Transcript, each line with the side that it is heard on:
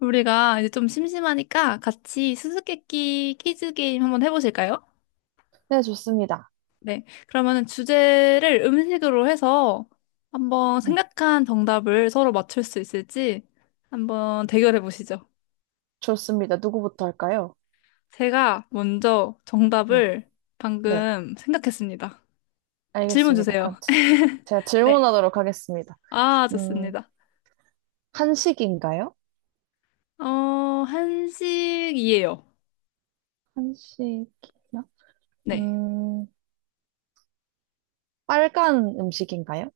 left: 우리가 이제 좀 심심하니까 같이 수수께끼 퀴즈 게임 한번 해보실까요?
right: 네, 좋습니다.
left: 네, 그러면은 주제를 음식으로 해서 한번
right: 네,
left: 생각한 정답을 서로 맞출 수 있을지 한번 대결해 보시죠.
right: 좋습니다. 누구부터 할까요?
left: 제가 먼저
right: 네,
left: 정답을
right: 네,
left: 방금 생각했습니다. 질문
right: 알겠습니다. 그럼
left: 주세요.
right: 지- 제가
left: 네.
right: 질문하도록 하겠습니다.
left: 아,
right: 음,
left: 좋습니다.
right: 한식인가요?
left: 어, 한식이에요.
right: 한식이요?
left: 네.
right: 음, 빨간 음식인가요?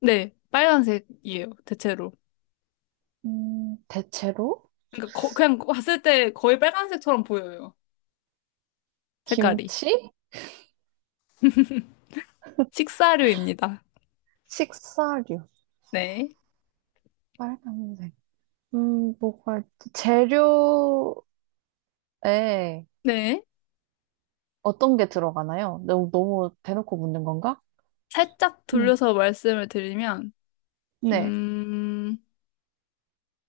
left: 네. 빨간색이에요. 대체로.
right: 대체로
left: 그러니까 그냥 봤을 때 거의 빨간색처럼 보여요. 색깔이.
right: 김치?
left: 식사류입니다.
right: 식사류,
left: 네.
right: 빨간색. 뭐가 있지? 재료에
left: 네.
right: 어떤 게 들어가나요? 너무, 너무 대놓고 묻는 건가?
left: 살짝
right: 음,
left: 돌려서 말씀을 드리면,
right: 네.
left: 음,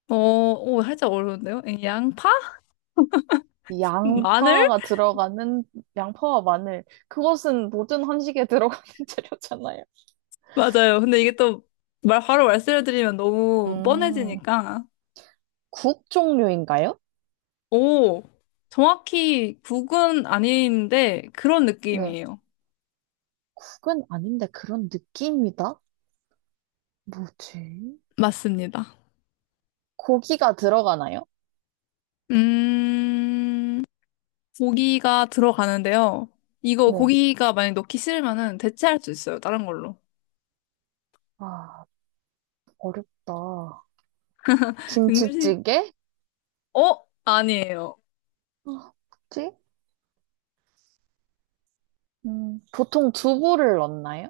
left: 오, 살짝 어려운데요? 예, 양파? 마늘?
right: 양파가 들어가는 양파와 마늘 그것은 모든 한식에 들어가는 재료잖아요.
left: 맞아요. 근데 이게 또 바로 말씀을 드리면 너무
right: 음,
left: 뻔해지니까.
right: 국 종류인가요?
left: 오, 정확히 국은 아닌데 그런
right: 네,
left: 느낌이에요.
right: 국은 아닌데 그런 느낌이다. 뭐지?
left: 맞습니다.
right: 고기가 들어가나요?
left: 음, 고기가 들어가는데요. 이거
right: 네.
left: 고기가 만약 넣기 싫으면은 대체할 수 있어요, 다른 걸로.
right: 아, 어렵다.
left: 음식,
right: 김치찌개?
left: 어? 아니에요.
right: 아, 뭐지? 보통 두부를 넣나요?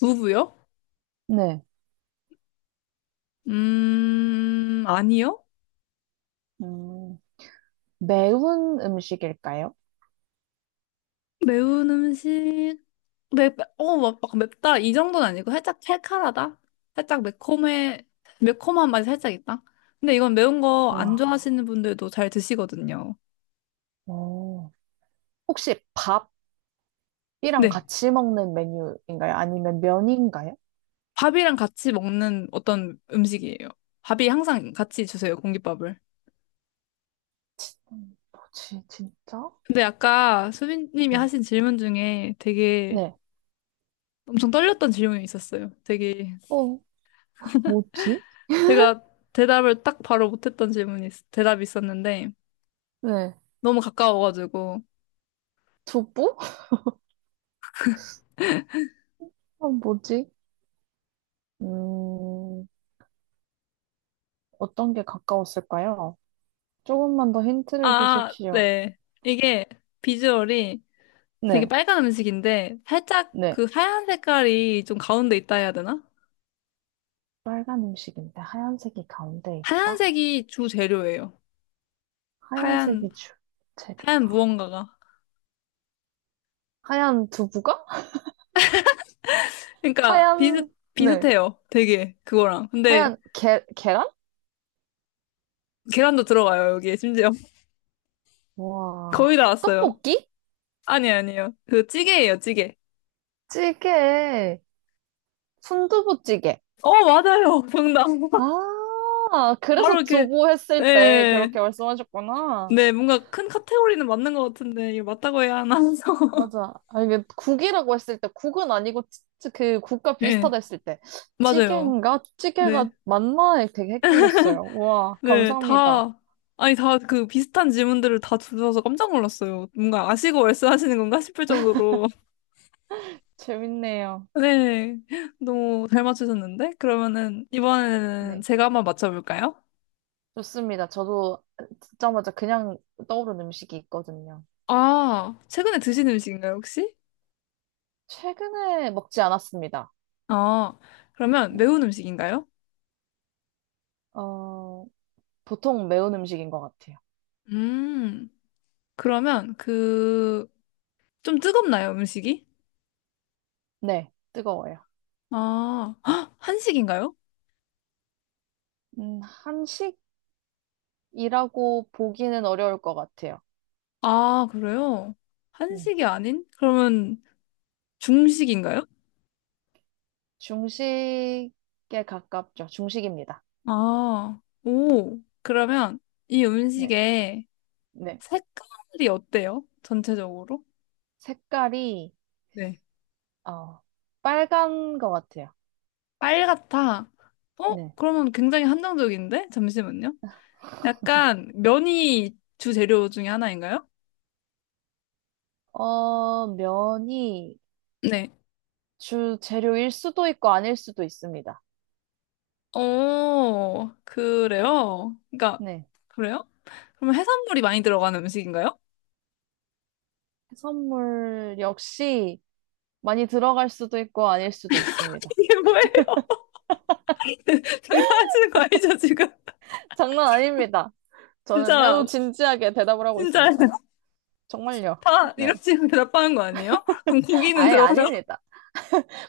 left: 부부요?
right: 네.
left: 아니요.
right: 음, 매운 음식일까요?
left: 매운 음식, 막 맵다 이 정도는 아니고 살짝 칼칼하다. 살짝 매콤해, 매콤한 맛이 살짝 있다. 근데 이건 매운 거 안
right: 와,
left: 좋아하시는 분들도 잘 드시거든요.
right: 오. 혹시 밥 이랑
left: 네.
right: 같이 먹는 메뉴인가요? 아니면 면인가요?
left: 밥이랑 같이 먹는 어떤 음식이에요. 밥이 항상 같이 주세요, 공깃밥을.
right: 뭐지, 진짜?
left: 근데 아까 수빈님이
right: 네.
left: 하신 질문 중에 되게
right: 네.
left: 엄청 떨렸던 질문이 있었어요. 되게
right: 어, 뭐지?
left: 제가 대답을 딱 바로 못했던 대답이 있었는데,
right: 네.
left: 너무 가까워가지고.
right: 두부? 뭐지? 음, 어떤 게 가까웠을까요? 조금만 더 힌트를
left: 아,
right: 주십시오.
left: 네. 이게 비주얼이 되게
right: 네.
left: 빨간 음식인데, 살짝
right: 네.
left: 그 하얀 색깔이 좀 가운데 있다 해야 되나?
right: 빨간 음식인데 하얀색이 가운데 있다?
left: 하얀색이 주 재료예요. 하얀,
right: 하얀색이
left: 하얀
right: 주재료다.
left: 무언가가.
right: 하얀 두부가?
left: 그러니까
right: 하얀, 네.
left: 비슷해요, 되게, 그거랑. 근데
right: 하얀 계란?
left: 계란도 들어가요, 여기에 심지어.
right: 와.
left: 거의 다 왔어요.
right: 떡볶이?
left: 아니, 아니에요. 그 찌개예요, 찌개.
right: 찌개. 순두부찌개.
left: 어, 맞아요. 정답.
right: 아,
left: 바로
right: 그래서
left: 이렇게.
right: 두부 했을 때
left: 네.
right: 그렇게 말씀하셨구나.
left: 네, 뭔가 큰 카테고리는 맞는 것 같은데, 이거 맞다고 해야 하나 해서.
right: 맞아. 아, 이게 국이라고 했을 때, 국은 아니고, 그 국과
left: 네,
right: 비슷하다 했을 때,
left: 맞아요.
right: 찌개인가?
left: 네,
right: 찌개가 맞나? 되게 헷갈렸어요. 우와,
left: 네,
right: 감사합니다.
left: 다, 아니, 다 그 비슷한 질문들을 다 주셔서 깜짝 놀랐어요. 뭔가 아시고 말씀하시는 건가 싶을 정도로.
right: 재밌네요.
left: 네, 너무 잘 맞추셨는데? 그러면은, 이번에는
right: 네.
left: 제가 한번 맞춰볼까요?
right: 좋습니다. 저도 듣자마자 그냥 떠오른 음식이 있거든요.
left: 아, 최근에 드신 음식인가요, 혹시?
right: 최근에 먹지 않았습니다.
left: 아, 그러면 매운 음식인가요?
right: 어, 보통 매운 음식인 것 같아요.
left: 음, 그러면 좀 뜨겁나요, 음식이?
right: 네, 뜨거워요.
left: 아, 헉, 한식인가요?
right: 한식? 이라고 보기는 어려울 것 같아요.
left: 아, 그래요?
right: 음,
left: 한식이 아닌? 그러면 중식인가요?
right: 중식에 가깝죠. 중식입니다.
left: 아, 오. 그러면 이
right: 네,
left: 음식의
right: 네.
left: 색깔이 어때요? 전체적으로?
right: 색깔이,
left: 네.
right: 어, 빨간 것 같아요.
left: 빨갛다. 어?
right: 네.
left: 그러면 굉장히 한정적인데? 잠시만요. 약간 면이 주재료 중에 하나인가요?
right: 어, 면이
left: 네.
right: 주 재료일 수도 있고 아닐 수도 있습니다.
left: 어, 그래요? 그러니까,
right: 네.
left: 그래요? 그럼 해산물이 많이 들어가는 음식인가요?
right: 해산물 역시 많이 들어갈 수도 있고 아닐 수도 있습니다.
left: 이게 뭐예요? 장난하시는 거 아니죠, 지금?
right: 장난 아닙니다. 저는 매우
left: 진짜,
right: 진지하게 대답을 하고
left: 진짜
right: 있습니다. 정말요.
left: 다 이런
right: 네.
left: 식으로 대답하는 거 아니에요? 그럼 고기는
right: 아예
left: 들어가요?
right: 아닙니다.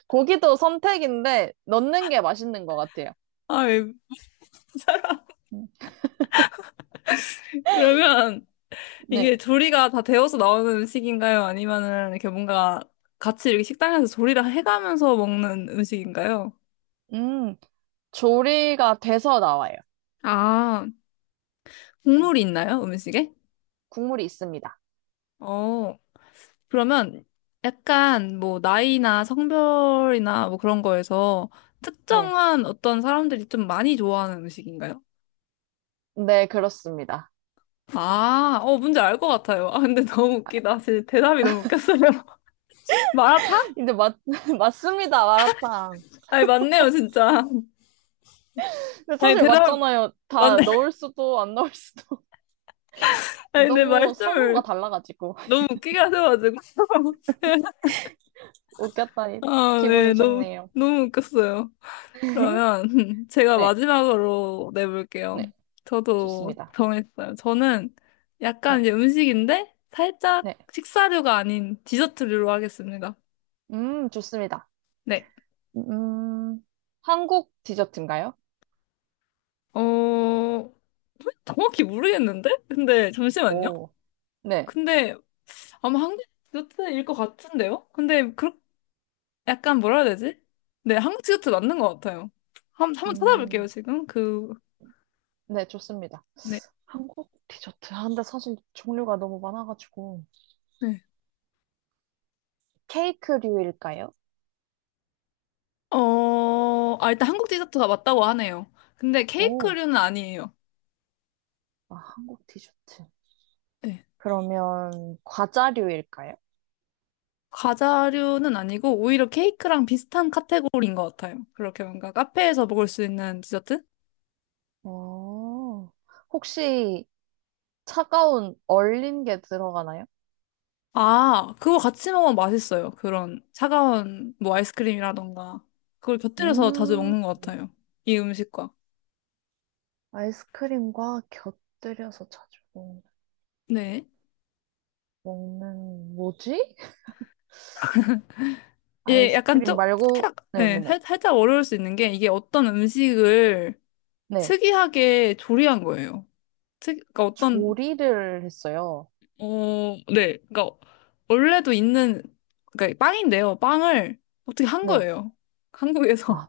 right: 고기도 선택인데 넣는 게 맛있는 것 같아요.
left: 아, 예.
right: 음,
left: 그러면
right: 네.
left: 이게 조리가 다 되어서 나오는 음식인가요? 아니면은 이렇게 뭔가 같이 이렇게 식당에서 조리를 해가면서 먹는 음식인가요?
right: 음, 조리가 돼서 나와요.
left: 아, 국물이 있나요? 음식에?
right: 국물이 있습니다.
left: 어, 그러면 약간 뭐 나이나 성별이나 뭐 그런 거에서
right: 네.
left: 특정한 어떤 사람들이 좀 많이 좋아하는 음식인가요?
right: 네, 그렇습니다.
left: 아, 어, 뭔지 알 것 같아요. 아, 근데 너무 웃기다. 진짜 대답이 너무 웃겼어요. 마라탕?
right: 근데 맞습니다, 마라탕.
left: 아니, 맞네요, 진짜.
right: 근데
left: 아니,
right: 사실
left: 대답,
right: 맞잖아요. 다
left: 맞네.
right: 넣을 수도 안 넣을 수도.
left: 아니, 내
right: 너무 선호가
left: 말씀을
right: 달라가지고.
left: 너무 웃기게 하셔가지고.
right: 웃겼다니.
left: 아,
right: 기분이
left: 네, 너무,
right: 좋네요.
left: 너무 웃겼어요. 그러면 제가
right: 네,
left: 마지막으로 내볼게요.
right: 네.
left: 저도
right: 좋습니다.
left: 정했어요. 저는 약간
right: 네,
left: 이제 음식인데 살짝
right: 네.
left: 식사류가 아닌 디저트류로 하겠습니다.
right: 좋습니다.
left: 네.
right: 음, 한국 디저트인가요?
left: 어, 정확히 모르겠는데? 근데 잠시만요.
right: 오, 네.
left: 근데 아마 한국 디저트일 것 같은데요? 근데 그 약간 뭐라 해야 되지? 네, 한국 디저트 맞는 것 같아요. 한, 한번 찾아볼게요,
right: 음,
left: 지금. 그,
right: 네, 좋습니다.
left: 네.
right: 한국 디저트. 아, 근데 사실 종류가 너무 많아가지고.
left: 네.
right: 케이크류일까요?
left: 어, 아, 일단 한국 디저트가 맞다고 하네요. 근데
right: 오,
left: 케이크류는 아니에요.
right: 아, 한국 디저트.
left: 네.
right: 그러면 과자류일까요?
left: 과자류는 아니고 오히려 케이크랑 비슷한 카테고리인 것 같아요. 그렇게 뭔가 카페에서 먹을 수 있는 디저트?
right: 어, 혹시 차가운 얼린 게 들어가나요?
left: 아, 그거 같이 먹으면 맛있어요. 그런 차가운 뭐 아이스크림이라던가. 그걸 곁들여서 자주
right: 음,
left: 먹는 것 같아요, 이 음식과.
right: 아이스크림과 곁들여서 자주 먹-
left: 네.
right: 먹는, 뭐지?
left: 예, 약간
right: 아이스크림
left: 좀,
right: 말고, 네네네. 네.
left: 살짝 어려울 수 있는 게 이게 어떤 음식을
right: 네. 네.
left: 특이하게 조리한 거예요. 그러니까 어떤,
right: 조리를 했어요.
left: 어, 네. 그러니까 원래도 있는, 그러니까 빵인데요. 빵을 어떻게 한
right: 네.
left: 거예요, 한국에서.
right: 아,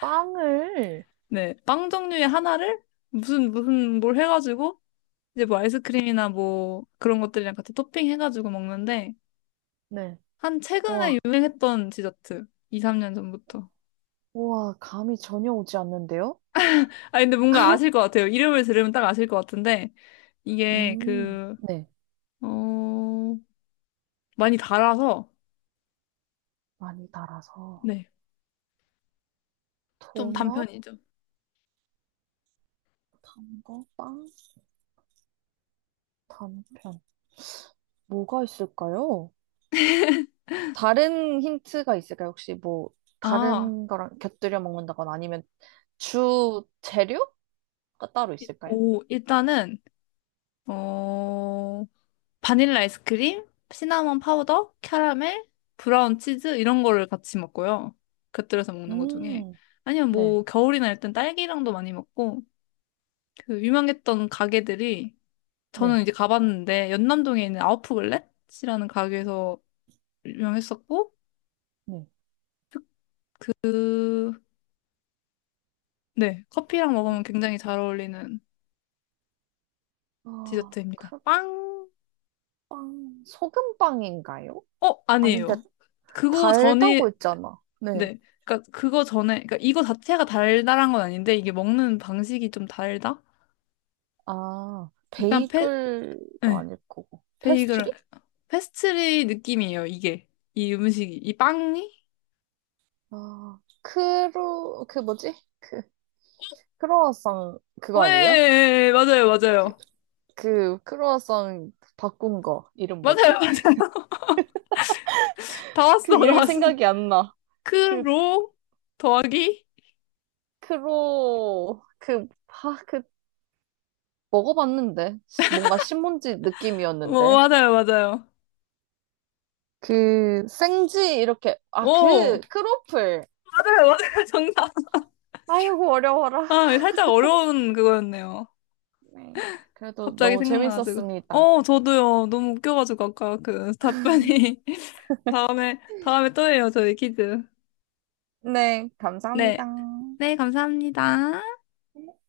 right: 빵을
left: 네. 빵 종류의 하나를 무슨 뭘 해가지고 이제 뭐 아이스크림이나 뭐 그런 것들이랑 같이 토핑해가지고 먹는데
right: 네.
left: 한 최근에
right: 우와,
left: 유행했던 디저트 2, 3년 전부터.
right: 우와, 감이 전혀 오지 않는데요?
left: 아 근데 뭔가 아실 것 같아요. 이름을 들으면 딱 아실 것 같은데 이게 그,
right: 네.
left: 어, 많이 달아서
right: 많이 달아서.
left: 네, 좀
right: 도넛,
left: 단편이죠.
right: 단 거? 빵, 단편. 뭐가 있을까요? 다른 힌트가 있을까요? 혹시 뭐
left: 아,
right: 다른 거랑 곁들여 먹는다거나 아니면 주 재료가 따로 있을까요?
left: 오, 일단은 어, 바닐라 아이스크림, 시나몬 파우더, 캐러멜, 브라운 치즈 이런 거를 같이 먹고요, 곁들여서 먹는 것 중에.
right: 음,
left: 아니면
right: 네,
left: 뭐 겨울이나 일단 딸기랑도 많이 먹고 그 유명했던 가게들이 저는
right: 네,
left: 이제 가봤는데 연남동에 있는 아웃프글렛이라는 가게에서 유명했었고
right: 네.
left: 그 네, 커피랑 먹으면 굉장히 잘 어울리는
right: 아,
left: 디저트입니다.
right: 그
left: 빵!
right: 빵, 소금빵인가요?
left: 어,
right: 아닌데,
left: 아니에요. 그거 전이
right: 달다고 했잖아. 네.
left: 네. 그러니까 그거 전에, 그러니까 이거 자체가 달달한 건 아닌데 이게 먹는 방식이 좀 달다?
right: 아,
left: 약간 페,
right: 베이글도
left: 네.
right: 아닐 거고. 페스트
left: 베이글,
right: 리
left: 페스트리 느낌이에요. 이게 이 음식이 이 빵이?
right: 아, 그 뭐지? 그, 크로와상, 그거 아니에요?
left: 왜 맞아요,
right: 그,
left: 맞아요,
right: 그, 크로와상 바꾼 거. 이름
left: 맞아요, 맞아요.
right: 뭐지?
left: 다 왔어,
right: 그
left: 다
right: 이름이
left: 왔어.
right: 생각이 안 나. 그,
left: 크로 더하기?
right: 그, 그, 먹어봤는데. 뭔가 신문지
left: 오,
right: 느낌이었는데.
left: 맞아요, 맞아요.
right: 그, 생지, 이렇게. 아,
left: 오,
right: 그, 크로플.
left: 맞아요, 맞아요. 정답.
right: 아이고, 어려워라.
left: 아, 살짝 어려운 그거였네요.
right: 네. 그래도
left: 갑자기
right: 너무
left: 생각나가지고.
right: 재밌었습니다.
left: 어, 저도요. 너무 웃겨가지고 아까 그 답변이. 다음에, 다음에 또 해요, 저희 퀴즈.
right: 네,
left: 네.
right: 감사합니다.
left: 네, 감사합니다.
right: 네.